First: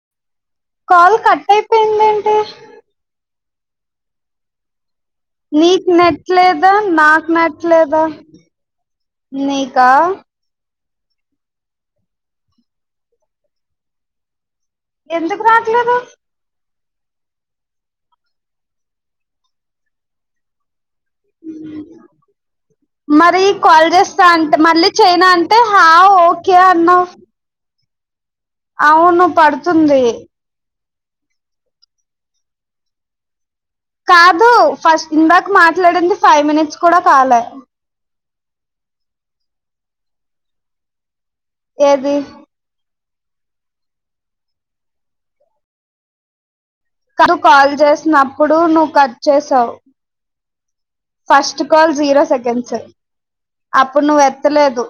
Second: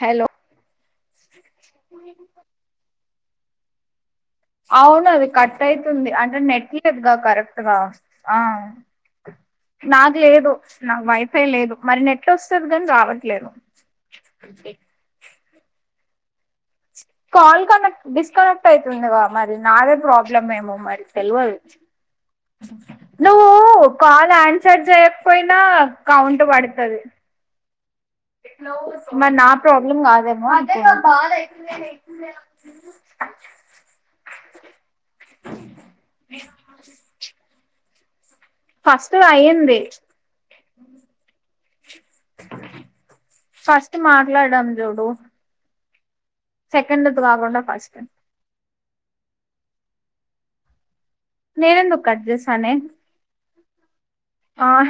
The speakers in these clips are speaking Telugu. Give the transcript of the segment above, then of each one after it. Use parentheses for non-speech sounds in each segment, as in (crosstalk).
హలో కల్ కట్ ఉ అయిపోయిందేంటి అవును అది కట్ నీకు అవుతుంది నెట్ అంటే లేదా నెట్లేదుగా నాకు నెట్ కరెక్ట్గా లేదా ఆ నీకా నాకు లేదు నాకు వైఫై లేదు మరి నెట్లు వస్తుది కాని రావట్లేదు ఎందుకు రాట్లేదు కాల్ కనెక్ట్ డిస్కనెక్ట్ అవుతుందిగా మరి నాదే ప్రాబ్లమ్ ఏమో మరి తెల్వదు మరి నువ్వు చేస్తా కాల్ అంటే ఆన్సర్ మళ్ళీ చేయనా అంటే చేయకపోయినా హా కౌంట్ ఓకే పడుతుంది అన్నావు హలో అవును మరి నా ప్రాబ్లం పడుతుంది కాదేమో బాగాయి కాదు ఫస్ట్ ఇందాక మాట్లాడింది ఫైవ్ మినిట్స్ కూడా కాలే ఫస్ట్ అయంది ఏది ఫస్ట్ మాట్లాడాం చూడు సెకండ్ది కను కాకుండా కాల్ ఫస్ట్ చేసినప్పుడు ను కట్ చేసావ్ ఫస్ట్ కాల్ నేనెందుకు జీరో కట్ సెకండ్స్ చేశానే అప్ అప్పుడు నువ్ ఆ ఎత్తలేదు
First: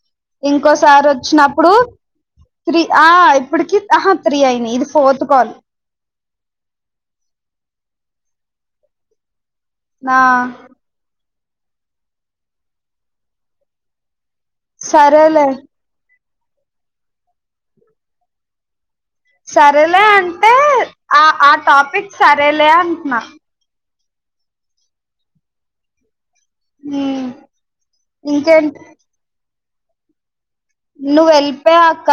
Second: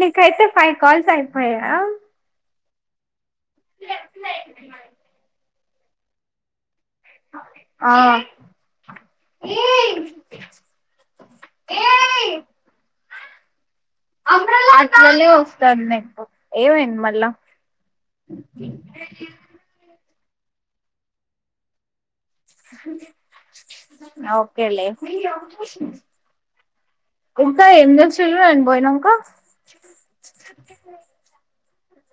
నీకైతే ఫైవ్ ఇంకోసారి కాల్స్ వచ్చినప్పుడు అయిపోయా త్రీ ఆ ఇప్పటికి ఆహా త్రీ అయినాయి ఇది ఫోర్త్ కాల్ ఆ నా అట్లనే సరేలే వస్తాను నేను ఏమైంది మళ్ళా సరేలే అంటే ఆ ఆ టాపిక్ సరేలే అంటన్నా ఓకేలే హ్మ్ ఇంకా ఎందుకు చెయ్ నేను పోయినాంకా నువ్ ఎల్పోయాక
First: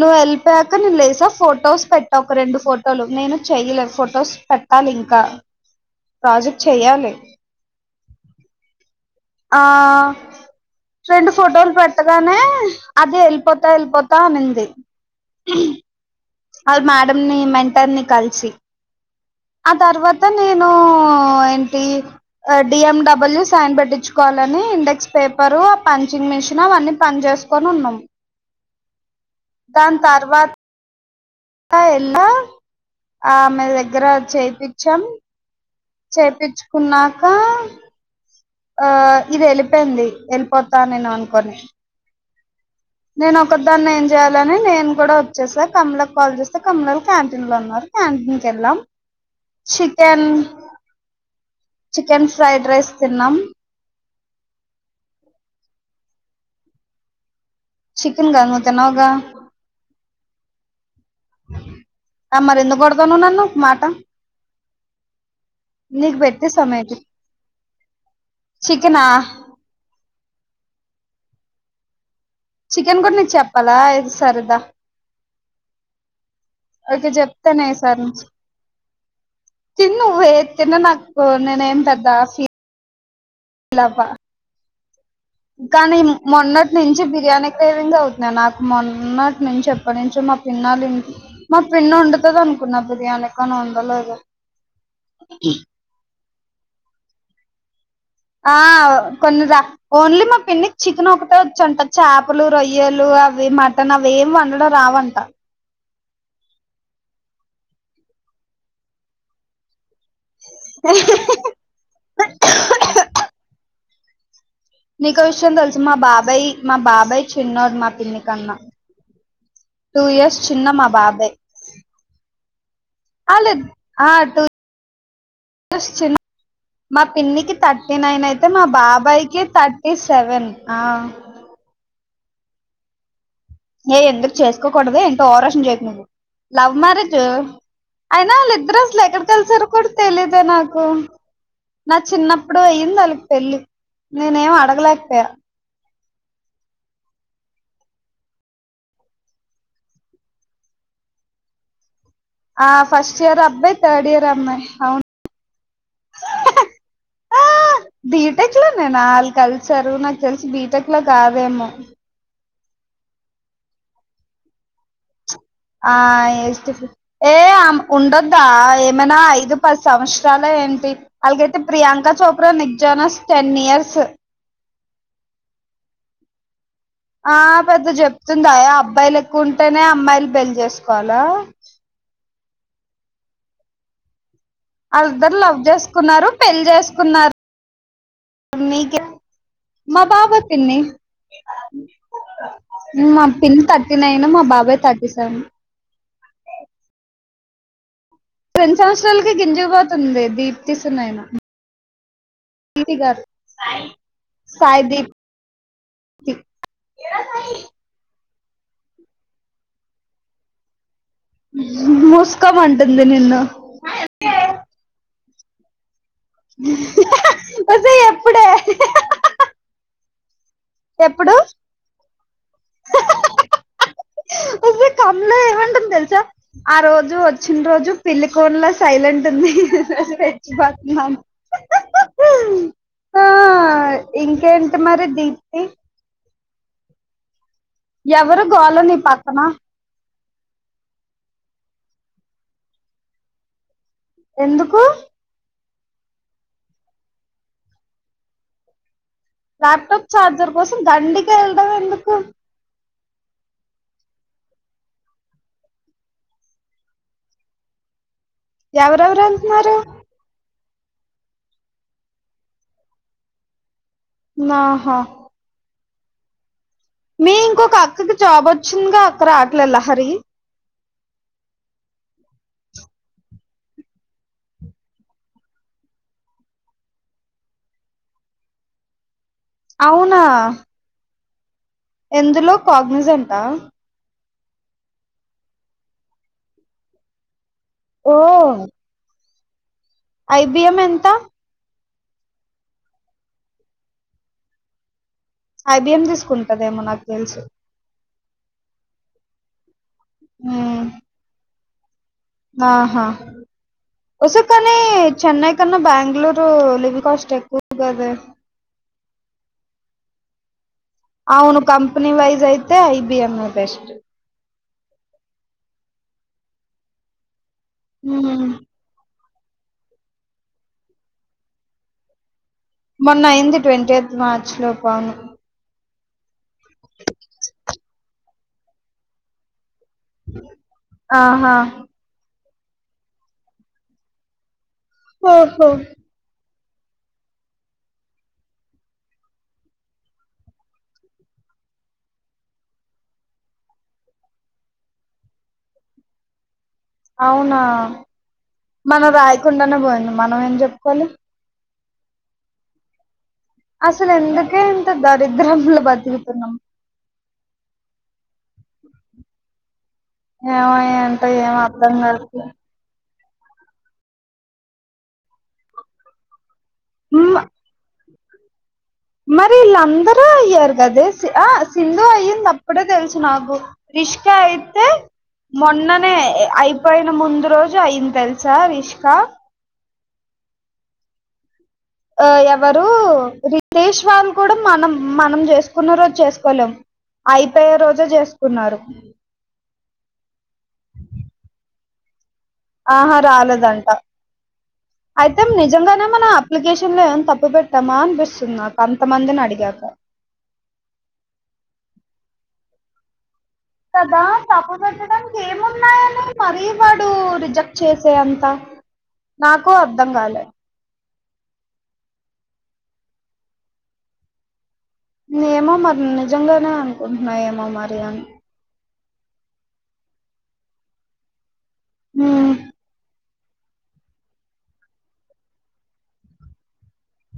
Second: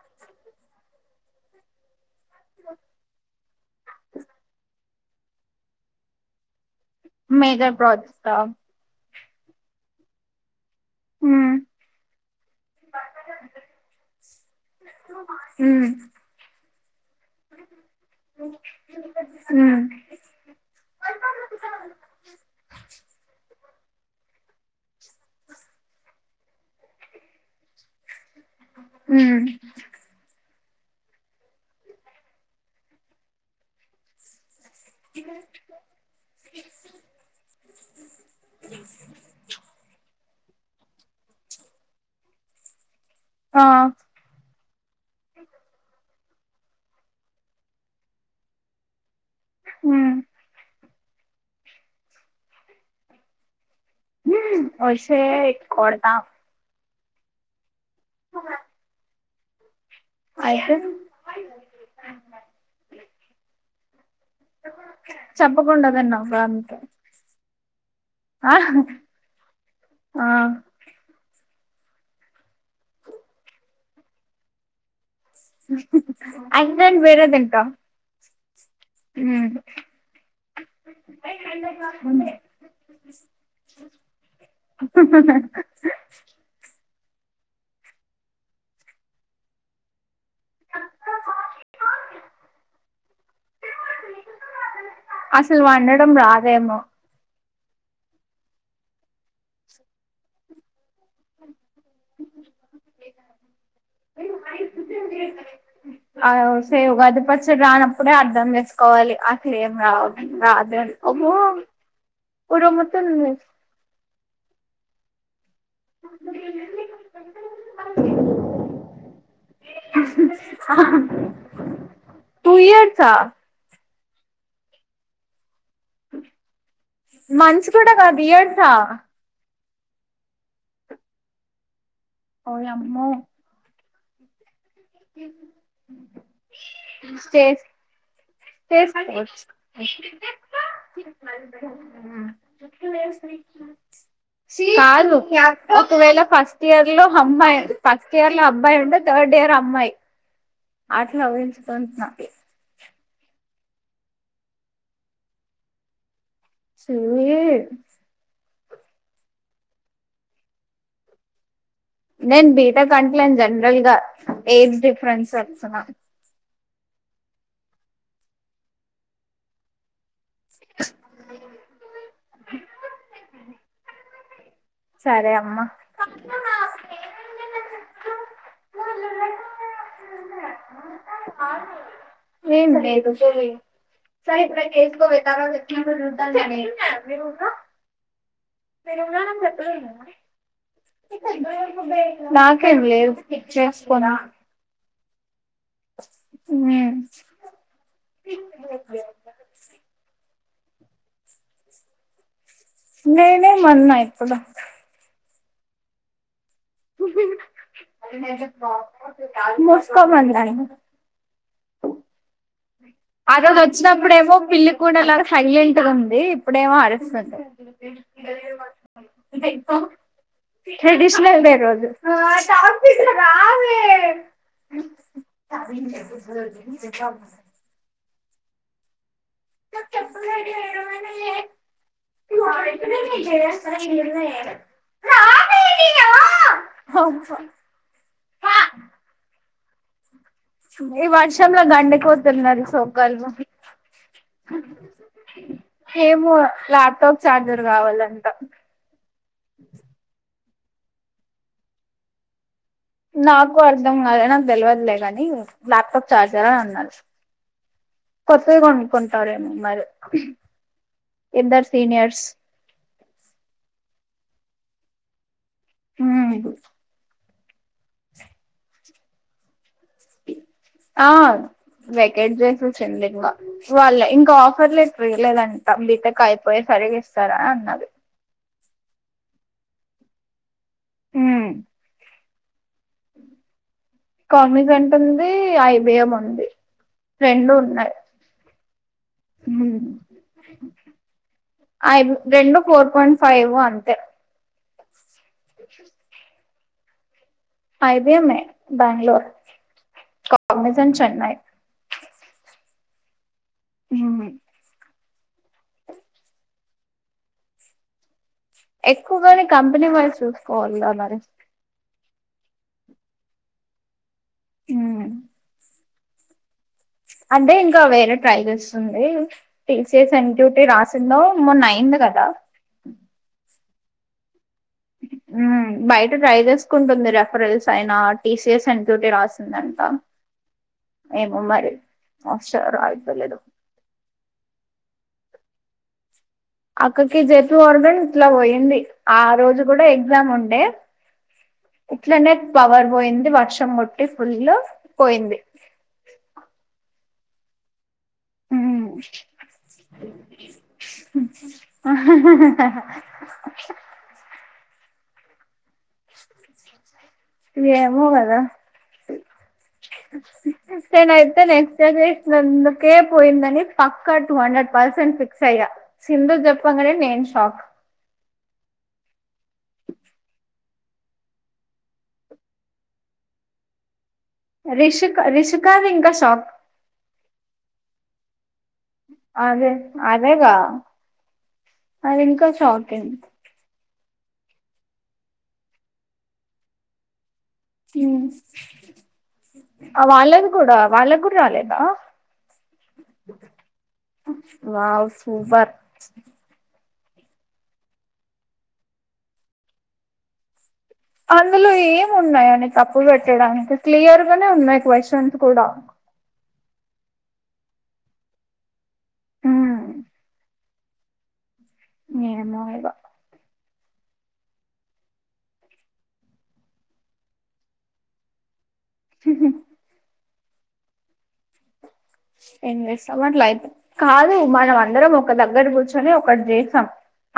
నువ్ ఎల్పోయాక నేను లేచా ఫోటోస్ పెట్ ఒక రెండు ఫోటోలు నేను చెయలే ఫొటోస్ పెట్టాలి ఇంకా క ప్రాజెక్ట్ చెయ్యాలి (unintelligible) కా ఆ రెండు మ్మ్ ఫోటోలు పెట్టగానే అదే వెళ్ళిపోతా వెళ్ళిపోతా అనింది మ్మ్ ఆన్ మా మీ మెంటార్ ని కలిసి ఆ మ్మ్ తర్వాత నేను ఏంటి D M W (unintelligible) కోవాలని index paper ఆ పంచింగ్ మిషన్ అవన్నీ పని చేసుకొని ఉన్నాము. మ్మ్ దాన్ తర్వాత్ క ఎలా ఆమే దగ్గర చేప్పించ్ చేపిచ్చుకున్నాక ఆ ఇది వెలిపోయింది వెళ్ళిపోతా నేను అనుకోని నేను ఒక ఆ దాన్ని ఏం చేయ్యాలని నేను కూడా వచ్చేసా కమల కాల్ చేస్తే కమ్నాలు క్యాంటీన్ లో ఉన్నారు క్యాంటీన్ కి ఎళ్ళాం. మ్మ్ చికెన్. చికెన్ ఫ్రైడ్ రైస్ తిన్నాం. వేసేయ్ కొడతా. చికెన్ గ నువ్వు తినవు గ. అయితే అ మరి ఎందుకు గోడుతున్నావ్ నన్న మాట. చెప్పకుండ నీకు తిన్నావు గా పెట్టేస్తా అంతే. మేబీ ఆహ చికెనా ఆ. చికెన్ కూడా నేను చెప్పాలా ఏది సరదా. అయితే నేను ఓకే వేరే తింటా చెప్తానే ఈసారి, మ్మ్ తివ్ నువ్వు ఎ తిన్న నాకు నేనే ఏం పెద్దా ఫీ. లవ్వ. కానీ మొన్నటి నుంచి బిర్యానీ. రేవింగ్ అవుతున్నాయి నాకు, మొన్నటి నుంచి ఎప్పటి నుంచో మక్. తిన్నాలి ఇంటి మా పిన్నడుతదనుకున్న బిర్యానీ కాని ఒండలేదు. అసలు వండడం రాదేమో ఆ కొన్ని రా ఓన్లీ మా పిన్నికి చికెన్ ఒకటే వొచ్చాంటా. చేపలు రొయ్యలు అవి మటన్ అవి ఏమి వండడం రావంట. అ సేవ్ ఉగాది పచ్చడి రానప్పుడే అర్ధం చేసుకోవాలి అట్లే ఏం రావు. ఆమ్మో ఉరుముతుంది. నీకో విషయం తెల్. మా బాబాయ్ మా బాబాయ్ చిన్నాడు మా పిన్ని కన్నా టూ ఇయర్స్ చిన్న మా బాబాయ్ తూయర్. అలెద్. (inaudible) చిన్న మా పిన్నికి మంత్స్ కూడా థట్టి కాదు నైన్ అయితే మా ఇయర్సా బాబాయ్కి థ. ఈ సెవెన్ ఆ. ఓయమ్మో. ఎ ఎందుకు చెస్. ఎక్కకూడది ఏంటో, ఓరషన్ చేతుంది, లవ్ మ్యారేజు, చేస్ అయినా వాళ్ళ ఇద్దరు అసలు ఎక్కడ చేసుకోవచ్చు కలిసారో కూడా తెలీదే నాకు, నా చిన్నప్పుడు అయింది ఆళ్లకు పెళ్లి, నేనే ఏం కాదు అడగలేకపోయా. ఒకవేళ ఫస్ట్ ఇయర్ లో అమ్మాయి ఫస్ట్ ఇయర్ లో అబ్బాయి ఉండే థడ్ ఇయర్ అ. అమ్మాయి ఆట్ల ఊహించుకున్నది ఆ ఫస్ట్ ఇయర్ అబ్బాయి, థర్డ్ ఇయర్ అమ్మాయి అవున్ సయే టెక్ లో నేనాళ్ళు కలిసారు, నాకు తెలిసి బీటెక్ లో కాదేమో. నేన్ బీటెక్ కంట్లేన్ జనరల్గా, ఏజ్ డిఫరెన్స్ వస్తున్నా ఆ ఏ ఏ ఆమకు ఉండద్దా, ఏమైన్న ఐదు పది సంవత్ చాల ఏంటి, అలాగైతే Priyanka Chopra Nick Jonas ten years. సరే అమ్మ. ఆ పెద్ద చెప్తుందాయ అబ్బాయిలు ఎక్కువ ఉంటేనే, అమ్మాయిలు పెల్ చేసుకోవాలా? ఏం ఎం (unintelligible) సహ కేసుకు వాళ్ళిద్దరు లవ్ వతారా్యధ చేసుకున్నారు పెళ్లి మీరు చేసుకున్నారు ఉ మీరు నీకే ఉన్నా మా బాబ పిన్ని, నాకేం లేదు మా పిన్ని థర్టీ చేసుకున్నా నైన్ మా బాబాయ్ థర్టీ సెవెన్. ఉమ్ రెండు సంవత్సరాలకి గింజూకు పోతుంది బేబీ తీస్తున్నాయన నేనేమన్నా ఇప్పుడు ఇ మోస్కో మన్నాయ్. మోస్ ఆరోజచ్చినప్పుడేమో పిల్లి కూన లాగ సైలెంట్ గా ఇప్పుడేమో అరుస్తుంది ఒసేయ్ ఎప్పుడే? ఎప్పుడు ట్రెడిషనల్ డే రోజు వస్తే కమ్లో చిన రోజు పిలికోన్ల సైలెంట్ ఆ ఇంకేంటి మరి దీ ఎవరు గోల నీ పక్కన ఈ వర్షంలో గండి కోడుతున్నారు సోకల్లు ఎందుకు ఏమో ల్యాప్టాప్ ఛార్జర్ కావలంట లప్టాప్ చార్జర్ కోసం దండికే ఎల్డం ఎందుకు? నాకూ అర్థం కాలె నాకు తెలియదులే గని, ల్యాప్టాప్ చార్జరా అని అన్నారు. కొత్తవి ఎవరెవరు కొనుకుంటారేమో వెళ్తున్నారు మరి ఇద్దర్ సీనియర్స్ ఆహా ఉమ్ మీ ఇంకొక అక్కకి జాబ్ వచ్చిందిగా అక్క రాట్లేదా లహరి ఆ వెకేట్ చేసిసింది ఇంకా వాళ్ళ ఇంకా ఆఫర్లు లటర్ ఈలేదంటా బీటెక్ అయిపోయే సరిగా ఇస్తారంట అవునా హ్మ్ ఎందులో కాగ్నసి ఉందా కాగ్నిజంట్ ఉంది ఐబిఎం ఉంది రెండు ఓ హ్మ్ ఐబిఎం ఎంత ఐబ్ రెండు ఫోర్ పాయింట్ ఫైవ్ అంతే ఐబిఎం తీసుకుం టదేమో నాకు తెలుసి ఐబిఎం ఏ బాంగ్లుర్ ఉమ్, కాగజాన్ చెన్నై ఆహా మ్మ్ వస కనీ చెన్నై కన్నా బెంగళూరు లివింగ్ కాస్ట్ ఎక్కువ కద ఎక్కువగాని కంపెనీ వాల్ చూసుకో ఆవును కంపనీ వైజ్ అయితే ఐబిఎం ఎ బెస్ట్ ఊమ్ అంటే ఇంకా వేరే ట్రై ఉమ్, చేస్తుంది టీసీస్ ఎంక్యూటీ రాసిందో మొన్న అయింది కదా మొన్న అయింది ట్వంటీ ఎయిత్ మార్చ్ స్లో పాను మ్మ్ బయట ట్రై చేసుకుంటుంది రెఫరెల్స్ అయిన టీసీస్ ఎన్ డ్యూటీ రాసిందండి ఆహా షరాయితలేదు ఓహో అక్కకి జతు వరగాని ఇట్లా ఒయింది ఆ రోజు కూడా ఎగ్జామ్ ఉండే ఇట్లనే పవర్ బోయింది వర్షం ముట్టి ఫుల్ పోయింది అవునా మ్మ్ మనం రాయకుండానే పోయింది మనం ఏం జెప్పలి ఆహ్ హ హ త దరిద్రం లో ఏమో గద ఏమో ఏంటో నేనైతే ఏం నెక్స్ట్ అర్థం కావట్లే జనరేషనందుకే పోయిందని పక్క టూ హండ్రెడ్ పర్సెంట్ ఫిక్స్ అయ్యా సింధు చెప్పు పంగానే నేన్ మ్మ్ షాక్ అదే ఆ సింధు అయ్యింది అప్పుడే తెలుసు నాకు ఇష్కా అయితే రిషిక రిషికాది ఇంకా మొన్ననే షాక్ అయిపోయిన ముందు రోజు జ అయిన్ తెల్సా రిష్ అదే అదేగా అది ఆ ఇంకా ఎవరు షాకింగ్ రితీష్ వాళ్లు కూడా మనం మనం జేసుకున్న రోజు చేసుకోలేం అయిపోయే రోజే మ్ చేసుకున్నారు వాళ్ళది కూడా వాళ్ళకు కూడా రాలేదా ఆహా రాలేదంట వావ్ అయితే సూపర్ నిజంగానే మన అప్లికేషన్ ఏం తప్పు బెట్టామా అనిపిస్తుంది నాకు అంతమందిని అడిగాక అందులో ఏం ఉన్నాయని తప్పు పెట్ డానికి కదా క్లియర్ గానే తప్పు ఉన్నాయి క్వశ్చన్స్ పెట్టడానికి కూడా ఏమున్నాయని మరీ వాడు రిజెక్ట్ చేసే అంత నాకు ఉమ్, అర్థం గాలే ఏమో ఇగ ఏమో మరి నిజంగానే అనుకుంటున్నా ఏమో మరి అని ఉహు ఉమ్, ఏం చేస్తావు లైఫ్ కాదు మనం అందరం ఒక దగ్గర కూర్చొని ఒకటి చేసాం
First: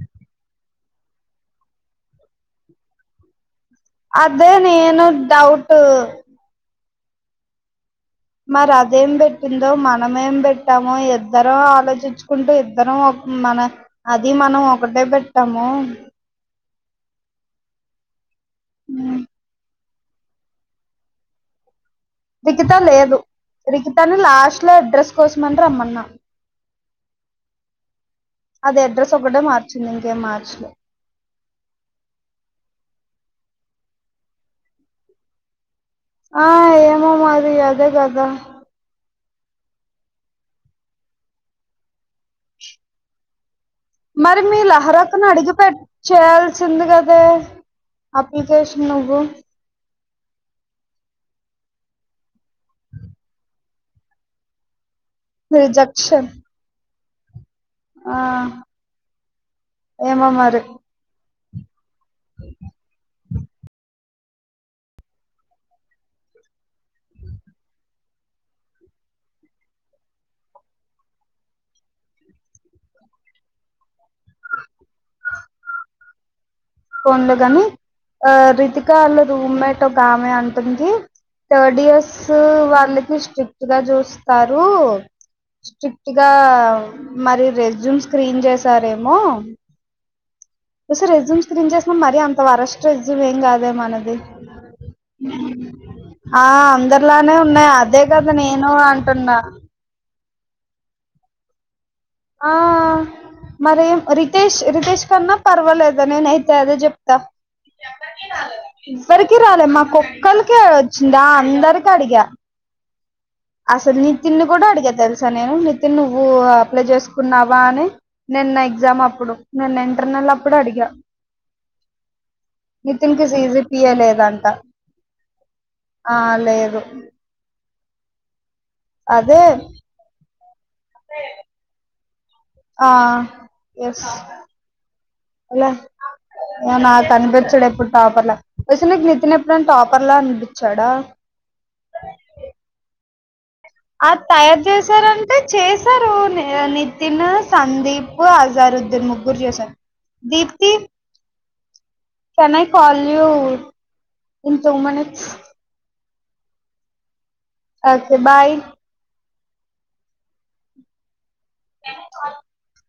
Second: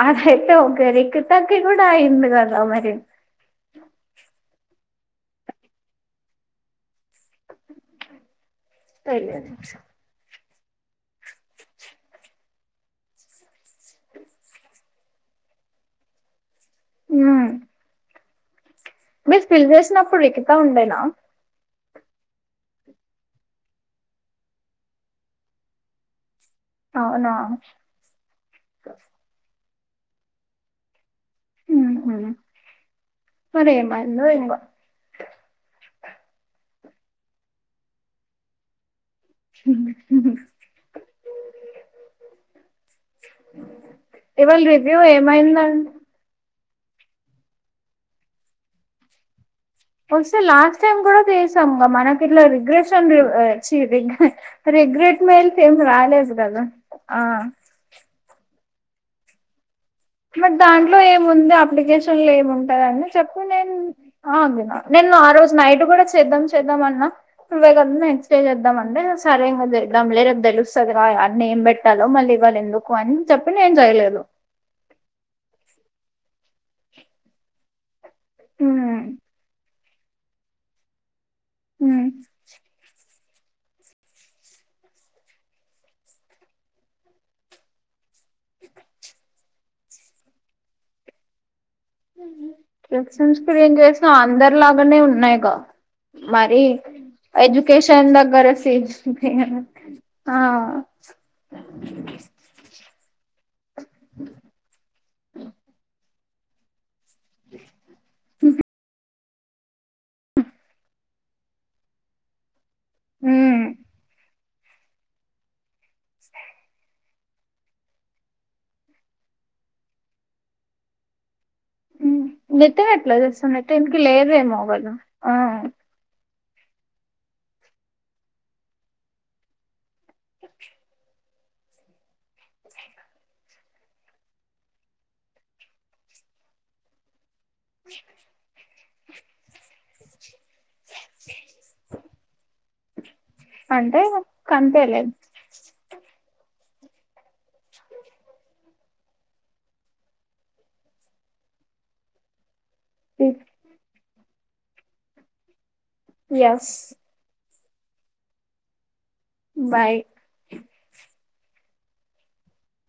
అదైతే ఒక రేకితకి కూడా అయింది కదా మరి అదే నేను డౌట్ మరి అదేం తెలియదు పెట్టిందో మనం ఏం పెట్టి పెట్టాము ఇద్దరం ఆలోచించుకుంటూ ఇద్దరం మన అది మనం ఒకటే పెట్టాము మ్మ్ ఉమ్. మీరు ఫిల్ చేసినప్పుడు రిికితా ఉండేనా రికితా లేదు రిగితాని లాస్ట్ లో అడ్రస్ కోసమని రమ్మన్నా అవునా అది అడ్రెస్ ఒకటే మార్త చింది ఇంకేం మార్చలేం హమ్ మరి ఏమి అయిందో ఏమో ఆ ఏమో మరి అదే కదా మరి మీ ఇవాళ రివ్యూ లహరక్కను అడిగి ఏమైందం చాయ్యాల్సి వచ్చింది కదే అప్లికేషన్ నువ్వు ఒకసారి లాస్ట్ టైమ్ కూడా తీసాము మనకి ఇట్లా రిగ్రెషన్ చీ రిగ్రా రిగ్రెట్ మెల్స్ ఏమ్ రాలే రిజెక్షన్ కదా ఆ ఆ మరి దాంట్లో ఏమ్ ముందే అప్లికేషన్ లేమి ఉంటందని చెప్పి నేను నేను ఆ రోజు నైట్ కూడా చేద్దాం చేద్దం అన్నా ఇవ కద నెక్స్ట్ డే చేద్దాం అంటే సరే ఇంగ రేప్ చేద్దాం లే తెలుస్తది ఎవరిని ఏం పెట్టాలో మళ్ళీ ఇవ్వాలి ఎందుకు అని చెప్పి నేను చెయలేదు ఫోన్ల కని ఆ రితికా ఉమ్ ఆల రూమ్మెట్ ఇంకోగామె అంటుంది థర్డ్ ఉమ్ ఇయర్స్ వాలకీ శి స్ట్రిక్ట్ గా చూస్తారు స్ట్రిక్ట్ గా మరి రెజ్యూమ్ స్క్రీన్ చేసారేమో ఓ సార్ వదంస్ ఇక్కడేం జెస్తున్నావ్ మరి అంత వరస్ట్రెజం ఏం ఎలక్షన్స్ కి కాదే చేసిన మనది అందరిలాగానే ఉన్నాయిగా ఆ మరి అందరిలానే ఉన్నా అదే ఎడ్యుకేషన్ కదా నేను అంటున్నా ఆహా ఆ మరియేమ్ రితేష్ రితేష్ కన్నా పర్వాలేదు నిన్నైతే అదే చెప్తా ఇవరికి రాలే మాకొక్కాలికే వచ్చిందా అందరికి అడిగా ఉమ్ అసలల్ నితిన్ ని కూడా అడిగ తెలుసా నేను నిత్ తి నువ్వు ఆప్లై జెస్ కున్నావా అని నిన్న ఎగ్జామ్ అప్పుడు నిన్న ఇంటర్నెల్ అప్పుడు అడిగా హ్మ్ నెత్తనట్లా నితిన్‌కి చేస్తాం నెత్ సీజీపీఏ ఏమ్ముక్ లేదంట లేదోమో వర ఆ పై ఆగు అదే ఆ ఏస్ అలా నా కనిపెట్ అప్పుడప్పుడ్ టాపర్లా ఓస్ నీకు నితిన్ ఎప్పుడై టాపర్ లా అనిపి చడా అంటే ఆ తయారు కంతేలే చేసారంటే చేసారు ని నిన్న సందీప్ అజారుద్దీన్ ముగ్గురు చేశారు దీప్తి పలివు నేను తొమనే ఎస్ ఓకే బాయ్ బాయ్ ఎ (unintelligible)